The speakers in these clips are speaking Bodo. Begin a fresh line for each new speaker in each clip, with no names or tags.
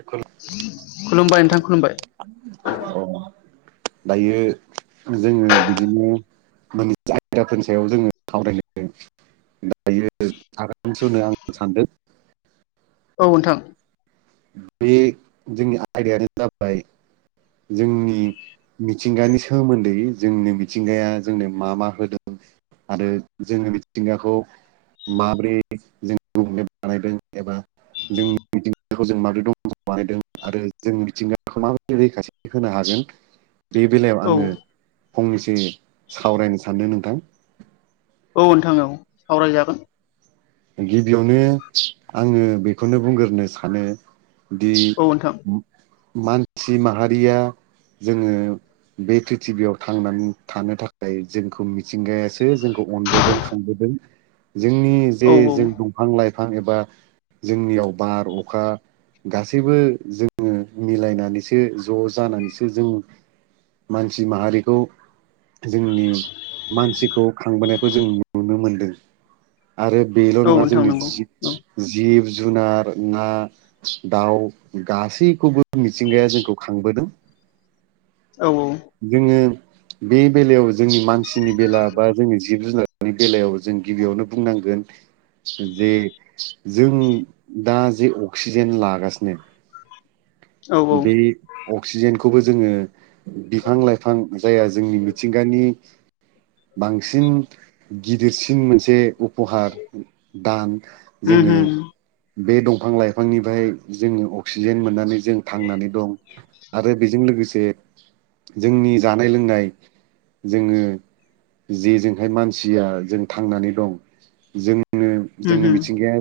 अ
खुलुमबाय नोंथां खुलुमबाय।
दायो जोङो बिदिनो [inaudible] आायदाफोरनि सायाव जोङो सावरायगोन [inaudible]
औ नोंथां।
बे जोंनि आयदायानो जाबाय जोंनि मिथिंगानि सोमोन्दै जोंनो मिथिंगाया जोंनो मा मा होदों आरो जोङो मिथिंगाखौ माब्रै जों [inaudible] [inaudible] जों मिथिंगाखौ माबोरै रैखाथि होनो हागोन। बे बेलायाव
औ
आङो फंनैसो सावरायनो सानदों नोंथां।
औ नोंथां औ सावरायजागोन।
गिबियावनो आङो बेखौनो बुंग्रोनो सानो दि
औ नोंथां
मानसि माहारिया जोङो बे प्रिथिबियाव थांनानै थानो थाखाय जोंखौ मिथिंगायासो अनबोदों खांबोदों जोंनि जे
औ औ
जों दंफां लाइफां लाइफां एबा जोंनियाव बार अखा गासैबो जोङो मिलायनानैसो ज' जानानैसो जों मानसि माहारिखौ जोंनि मानसिखौ खांबोनायखौ जों नुनो मोनदों। आरो बेल'
औ
नङा
नोंथां
जोंनि
नंगौ औ
जिब जुनार ना दाउ गासैखौबो मिथिंगाया जोंखौ खांबोदों।
औ
जोङो बे बेलायाव जोंनि मानसिनि बेला बा जोंनि जिब जुनार बेलायाव जों गिबियावनो बुंनांगोन जे जों दा जे अक्सिजेन लागासिनो
औ
बे अक्सिजेनखौबो जोङो बिफां लाइफां जाया जोंनि मिथिंगानि बांसिन गिदिरसिन मोनसे फहार दान
उम
जोङो
उम
बे दंफां लाइफांनिफ्राय जोङो अक्सिजेन मोननानै जों थांनानै दं। आरो बेजों लोगोसे जोंनि जानाय लोंनाय जोङो जेजोंहाय मानसिया जों थांनानै दं बेजों जोंनि
उम
मिथिंगाया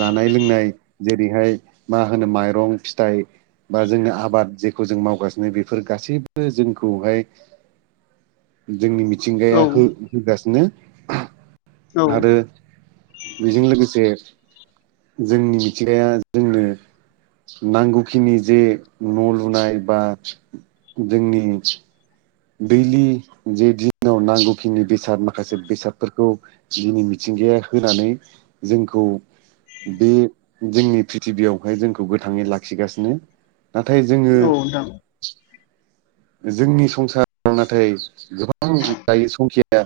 जानाय लोंनाय जेरैहाय मा होनो माइरं फिथाइ बा जोङो आबाद जेखौ जों मावगासिनो बेफोर गासैबो जोंखौहाय जोंनि मिथिंगाया
उम
हो-होगासिनो
औ
आरो बेजों लोगोसे जोंनि मिथिगाया जोंनो नांगौ खिनि जे न' लुनाय बा जोंनि दैलि [inaudible] नांगौखिनि बेसाद माखासे बेसादफोरखौ दिनै मिथिंगाया होनानै जोंखौ बे जोंनि प्रिथिबियावहाय जोंखौ गोथाङै लाखिगासिनो नाथाय जोङो
नोंथां
जोंनि संसाराव नाथाय गोबां जायो संखाया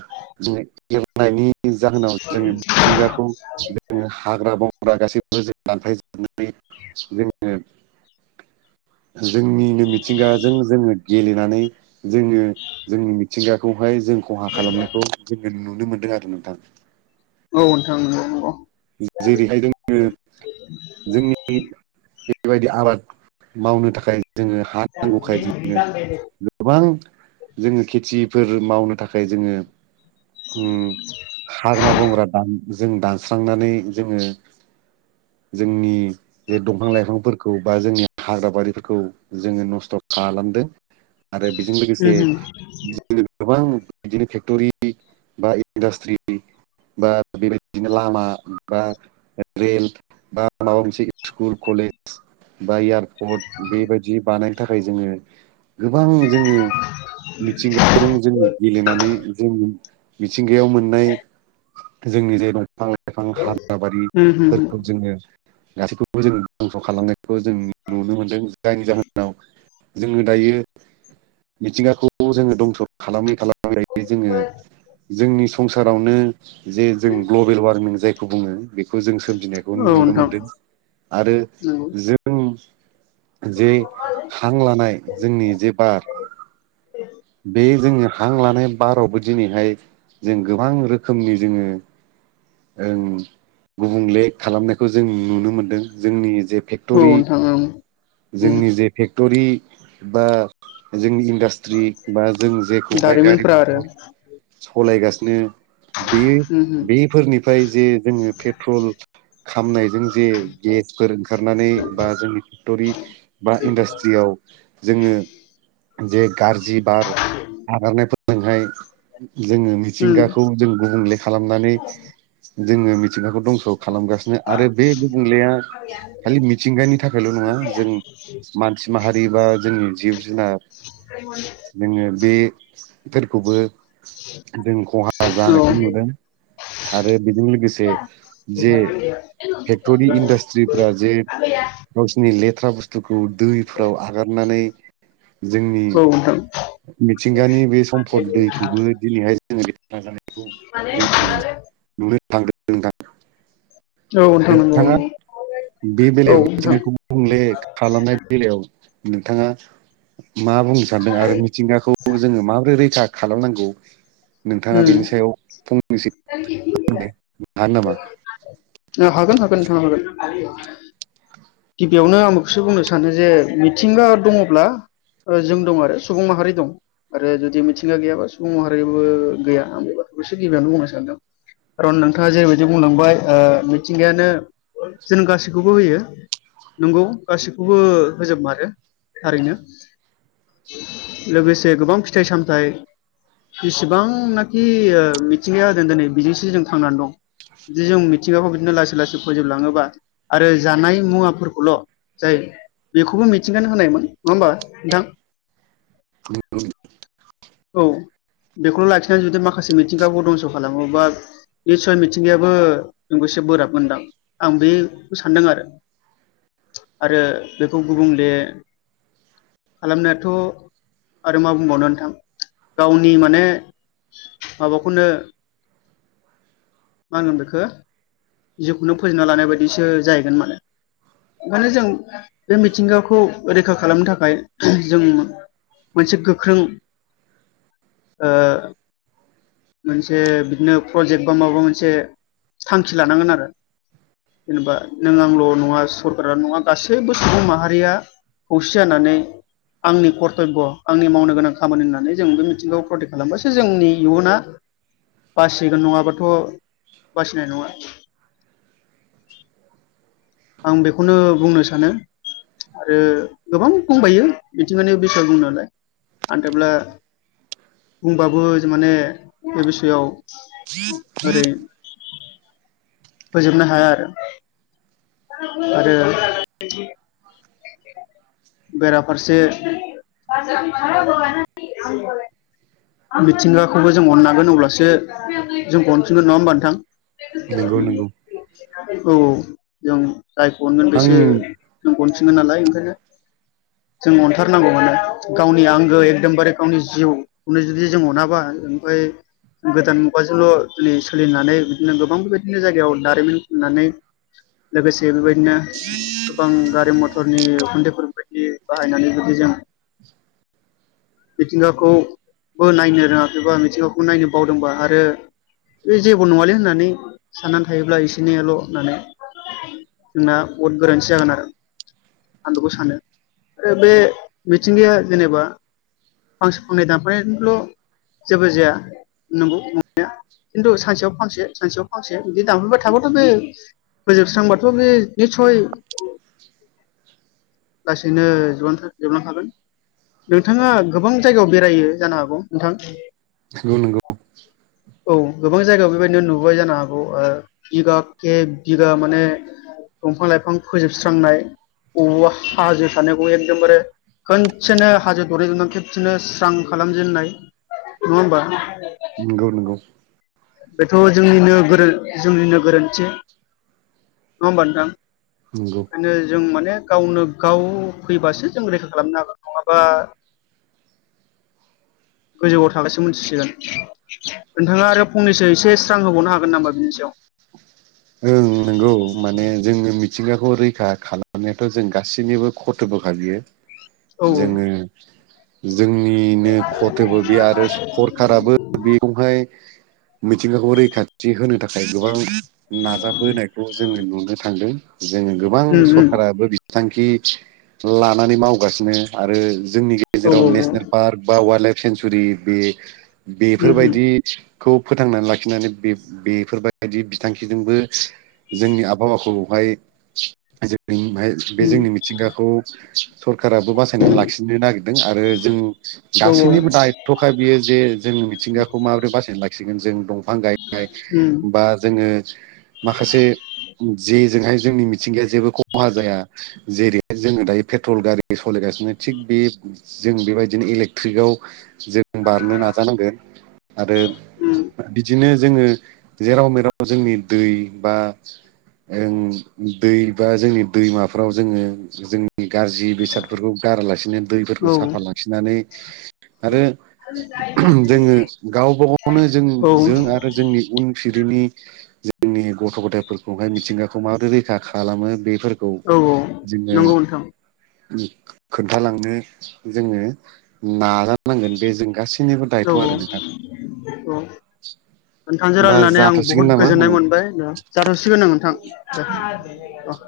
दिनै गेलांनायनि नि जाहोनाव जोङो मिथिंगाखौ जोङो हाग्रा बं बंग्रा गासैबो जों दानफायजोबनानै जोङो जोंनिनो मिथिंगाजों जोङो गेलेनानै जोङो जोंनि मिथिंगाखौ बेहाय जों खहा खालामनायखौ जोङो नुनो मोनदों आरो नोंथां
अ नोंथां नंगौ नंगौ
जेरैहाय जोङो जोंनि बेबायदि आबाद मावनो थाखाय जोङो हा नांगौखाय जोनो गोबां जोङो खेथि फोर मावनो थाखाय जोङो ओम हाग्रा बंग्रा दानना जों दानस्रांनानै जोङो जोंनि जे दंफां लाइफांफोरखौ बा जोंनि हाग्रा बारिफोरखौ जोङो नस्थ' खालाम दो आरो बेजों लोगोसे
उम
गोबां बिदिनो फेक्ट'रि बा इन्डास्ट्रि बा बेबायदिनो लामा बा रेल बा माबा मोनसे स्कुल कलेज बा एयारपर्ट बेबायदि बानायनो थाखाय जोङो गोबां जोङो मिथिंगाजों जों गेलेनानै जोंनि मिथिंगायाव मोननाय जोंनि जाय दफां लाइफां
उम उम
हाग्राबारिफोर‌
होम
खौ जोङो गासैखौबो जों दंस' खालामनायखौ जों नुनो मोनदों जायनि जाहोनाव जोङो दायो मिथिंगाखौ जोङो दंस' खालामै खालामै जोङो जोंनि संसारावनो जे जों ग्लबेल वारमिं जायखौ बुङो बेखौ जों सोमजिनायखौ
औ
नुनो
नोंथां नंगौ
मोनदों आरो जों जे हां लानाय जोंनि जे बार बे जोंनि हां लानाय बारावबो दिनैहाय जों गोबां रोखोमनि जोङो ओं गुबुंले खालामनायखौ जों नुनो मोनदों जोंनि जे
औ
फेक्टरि
नोंथां ओम
जोंनि जे फेक्टरि बा जोंनि दास्ट्रि बा जों जेखौहाय गारि
दारिमिनफोरा आरो
मथर सलायगासिनो बे
उम होम
बेफोरनिफ्राय जे जोङो पेट्रल खामनायजों जे गेसफोर ओंखारनानै बा जोंनि टरि बा इन्डास्ट्रियाव जोङो जे गाज्रि बार आगारनायफोरजोंहाय जोङो
उम
मिथिंगाखौ जों गुबुंले खालामनानै जोङो मिथिंगाखौ दंस' खालामगासिनो आरो बे गुबुंलेया खाले‌ मिथिंगानि थाखायल' नङा जों मानसि माहारि बा जोंनि जिब जुनार जोङो बे फोरखौबो जों खहा
औ
जानायखौ नुदों आरो बेजों लोगोसे जे फेक्ट'रि इन्डास्ट्रिफोरा जे गावसिनि ले थ्रा बुस्थुखौ दैफ्राव आगारनानै जोंनि
औ नोंथां
मिथिंगानि बे सम्पद दैखौबो दिनैहाय जोङो लेथ्रा जानायखौ जों नुनो थांदों
औ
[unintelligible]
नोंथां नंगौ
नोंथाङा
नंगौ
बे
औ
बेलायाव
नोंथां
मिथिंगाखौ गुबुंले खालामनाय बेलायाव नोंथाङा मा बुंनो सानदों आरो मिथिंगाखौ जोङो माबोरै रैखा खालामनांगौ नोंथाङा
उम
बेनि सायाव फंनैसो [unintelligible]
ओ हागोन हागोन नोंथांआ हागोन गिबियावनो आं बेखौसो बुंनो सानो जे मिथिंगा दङब्ला ओ जों दं आरो सुबुं माहारि दं। आरो जुदि मिथिंगा गैयाबा सुबुं माहारिबो गैया आं बे बाथ्राखौसो गिबियावनो बुंनो सानदों खारन नोंथाङा जेरैबायदि बुंलांबाय ओ मिथिंगायानो जोंनो गासैखौबो होयो नंगौ गासिखौबो होजोब मारो थारैनो लोगोसे गोबां फिथाइ सामथाइ जसेबांनाखि ओ मिथिंगायादों दोनै बिजोंसो जों थांनानै दं जुदि जों मिथिंगाखौ बिदिनो लासै लासै फोजोबलाङोबा आरो जानाय मुवा फोरखौल' जाय बेखौबो मिथिंगानो होनायमोन नङा होमबा नोंथां
[inaudible]
औ बेखौल' लाखिनानै जुदि माखासे मिथिंगाखौ धंस' खालामोबा निसय मिथिंगायाबो जोंखौ एसे बोराब गोनदां आं बेखौ सानदों आरो आरो बेखौ गुबुंले खालामनायाथ' आरो मा बुंबावनो नोंथां गावनि माने माबाखौनो मागोन बेखो जिउखौनो फोजोबना लानाय बायदिसो जाहैगोन माने ओंखायनो जों बे मिथिंगाखौ रैखा खालामनो थाखाय जों मोनसे गोख्रों ओ मोनसे बिदिनो प्रजेक्ट बा माबा मोनसे थांखि लानांगोन आरो जेनेबा नों आंल' नङा सरकारा नङा गासैबो सुबुं माहारिया खौसे जानानै आंनि करतब्य आंनि मावनो गोनां खामानि होननानै जों बे मिथिंखौ प्रटेक्ट खालामबासो जोंनि इयुना बासिगोन नङाबाथ' बासिनाय नङा
[inaudible]
आं बेखौनो बुंनो सानो आरो गोबां फंबायो मिथिंगानि बिसाद बुंनो हानाय आन्देब्ला बुंबाबो जे माने बे बैसोआव
[inaudible]
फोजोबनो हाया आरो आरो बेराफारसे [unintelligible] मिथिंगाखौबो जों अननागोन अब्लासो जोंखौ अनफिनगोन नवा होमबा नोंथां
नंगौ नंगौ
औ जों जायखौ अनगोन
आं
बेसो जोंखौ अनफिनगोन नालाय ओंखायनो जों अनथारनांगौ मोनो गावनि आंगो एकदोमबारे गावनि जिउखौनो जुदि जों अनाबा ओमफाय गोदान मुगाजोंल' दिनै सोलिनानै बिदिनो गोबां बेबायदिनो जायगायाव दारिमिन खुलिनानै लोगोसे बेबायदिनो गोबां गारि मथ रनि उखोन्दैफोरबायायदि बाहायनानै बिदि जों
[inaudible]
मिथिंगाखौबो नायनो रोङाखैबा मिथिंगाखौ नायनो बावदोंबा आरो बे जेबो नङाालै होननानै साननानै थायोब्ला एसोनियाल' होननानै जोंना बहुद गोरोन्थि जागोन आरो आं बेखौ सानो ओ बे मिथिंगाया जेनेबा फांसे फांनै दानफायनायजोंल' जेबो जाया नंगौ नंनाया खिन्थु सानसेयाव फांसे सानसेयाव फांसे बिदि दानफैबाय थाबाथ' बे फोजोबस्रांबाथ' बे नि सय
[inaudible]
लासैनो [unintelligible] जोबलांखागोन नोंथाङा गोबां जायगाव बेरायो जानो हागौ नोंथां
नंगौ नंगौ
औ गोबां जायगायाव बेबायदिनो नुबाय जानो हागौ बिगा केे बिगा माने दंफां लाइफां फोजोबस्रांनाय बबावबा हाजो थानायखौबो एगदाम बारो खनसेनो हाजो दरनै दरथाम खेबसेनो स्रां खालामजेननाय नङा होमबा?
नंगौ नंगौ।
बेथ' जोंनिनो गोर जोंनिनो गोरोन्थि नङा होमबा नोंथां?
नंगौ।
ओंखायनो जों माने गावनो गाव फैबासो जों रैखा खालामनो हागोन नङाबा
[inaudible]
गोजौआव थाबासो मिथिसिगोन नोंथाङा आरो फंनैसो एसे स्रां होबावनो हागोन नामा बिनि सायाव
ओं नंगौ। माने जोङो मिथिंगाखौ रैखा खालामनायाथ' जों गासैनिबो खरथ'बोखा बियो
औ
जोङो जोंनिनो खथोबो बे आरो सरखाराबो बेयावहाय मिथिंगाखौ रैखाथि होनो थाखाय गोबां नाजाबोनायखौ जोङो नुनो थांदों। जोङो गोबां
उम उम
सरखाराबो बिथांखि लानानै मावगासिनो आरो जोंनि
औ
गेजेराव
औ
नेसनेल पार्क बा वाइल्ड लाइफ सेेंसुरि बे
उम उम
बेफोरबायदि खौ फोथांनानै लाखिनानै बे बेफोरबायदि बिथांखिजोंबो जोंनि आबहावाखौहाय जों बेनिफ्राय
उम,
जोंनि मिथिंगाखौ सरखाराबो बासायनानै लाखिनो नागिरदों आरो जों
औ
गासैनिबो दायथ'खााय बियो जे जों सिंगाखौ माबोरै बासायना लाखियो जों दंफां गायनाय
उम,
बा माखासे जे जोंहाय जोंनि मिथिंगाया जेबो खहा जाया जेरैहाय जोङो दायो पेट्रल गारि सालायगासिनो थिग बे जों बेबायदिनो इलेक्ट्रिकआव जों बारनो नाजानांगोन आरो
उम,
बिदिनो जोङो जेराव मेराव जोंनि दै बा ओं दै बा जोंनि दैमाफोराव जोङो जों गाज्रि बेसादफोरखौ गारालासिनो दैफोरखौ
औ
साफा लाखिनानै आरो जोङो गावबा गावनो जों
औ
जों आरो जोंनि उन फिरिनि जोंनि गथ' गथायफोरखौहाय मिथिंगाखौ माबोरै रैखा खालामो बे फोरखौ
औ
जोङो
नंगौ नोंथां
खोन्थालांनो जोङो नाजानांगोन बे जों गासै
औ औ औ नोंथांजों
होमबा
रायलायनानै आं बुहुद
जाथ'सिगोन नामा?
गोजोननाय मोनबाय जाथ'सिगोन नो नोंथां दे अ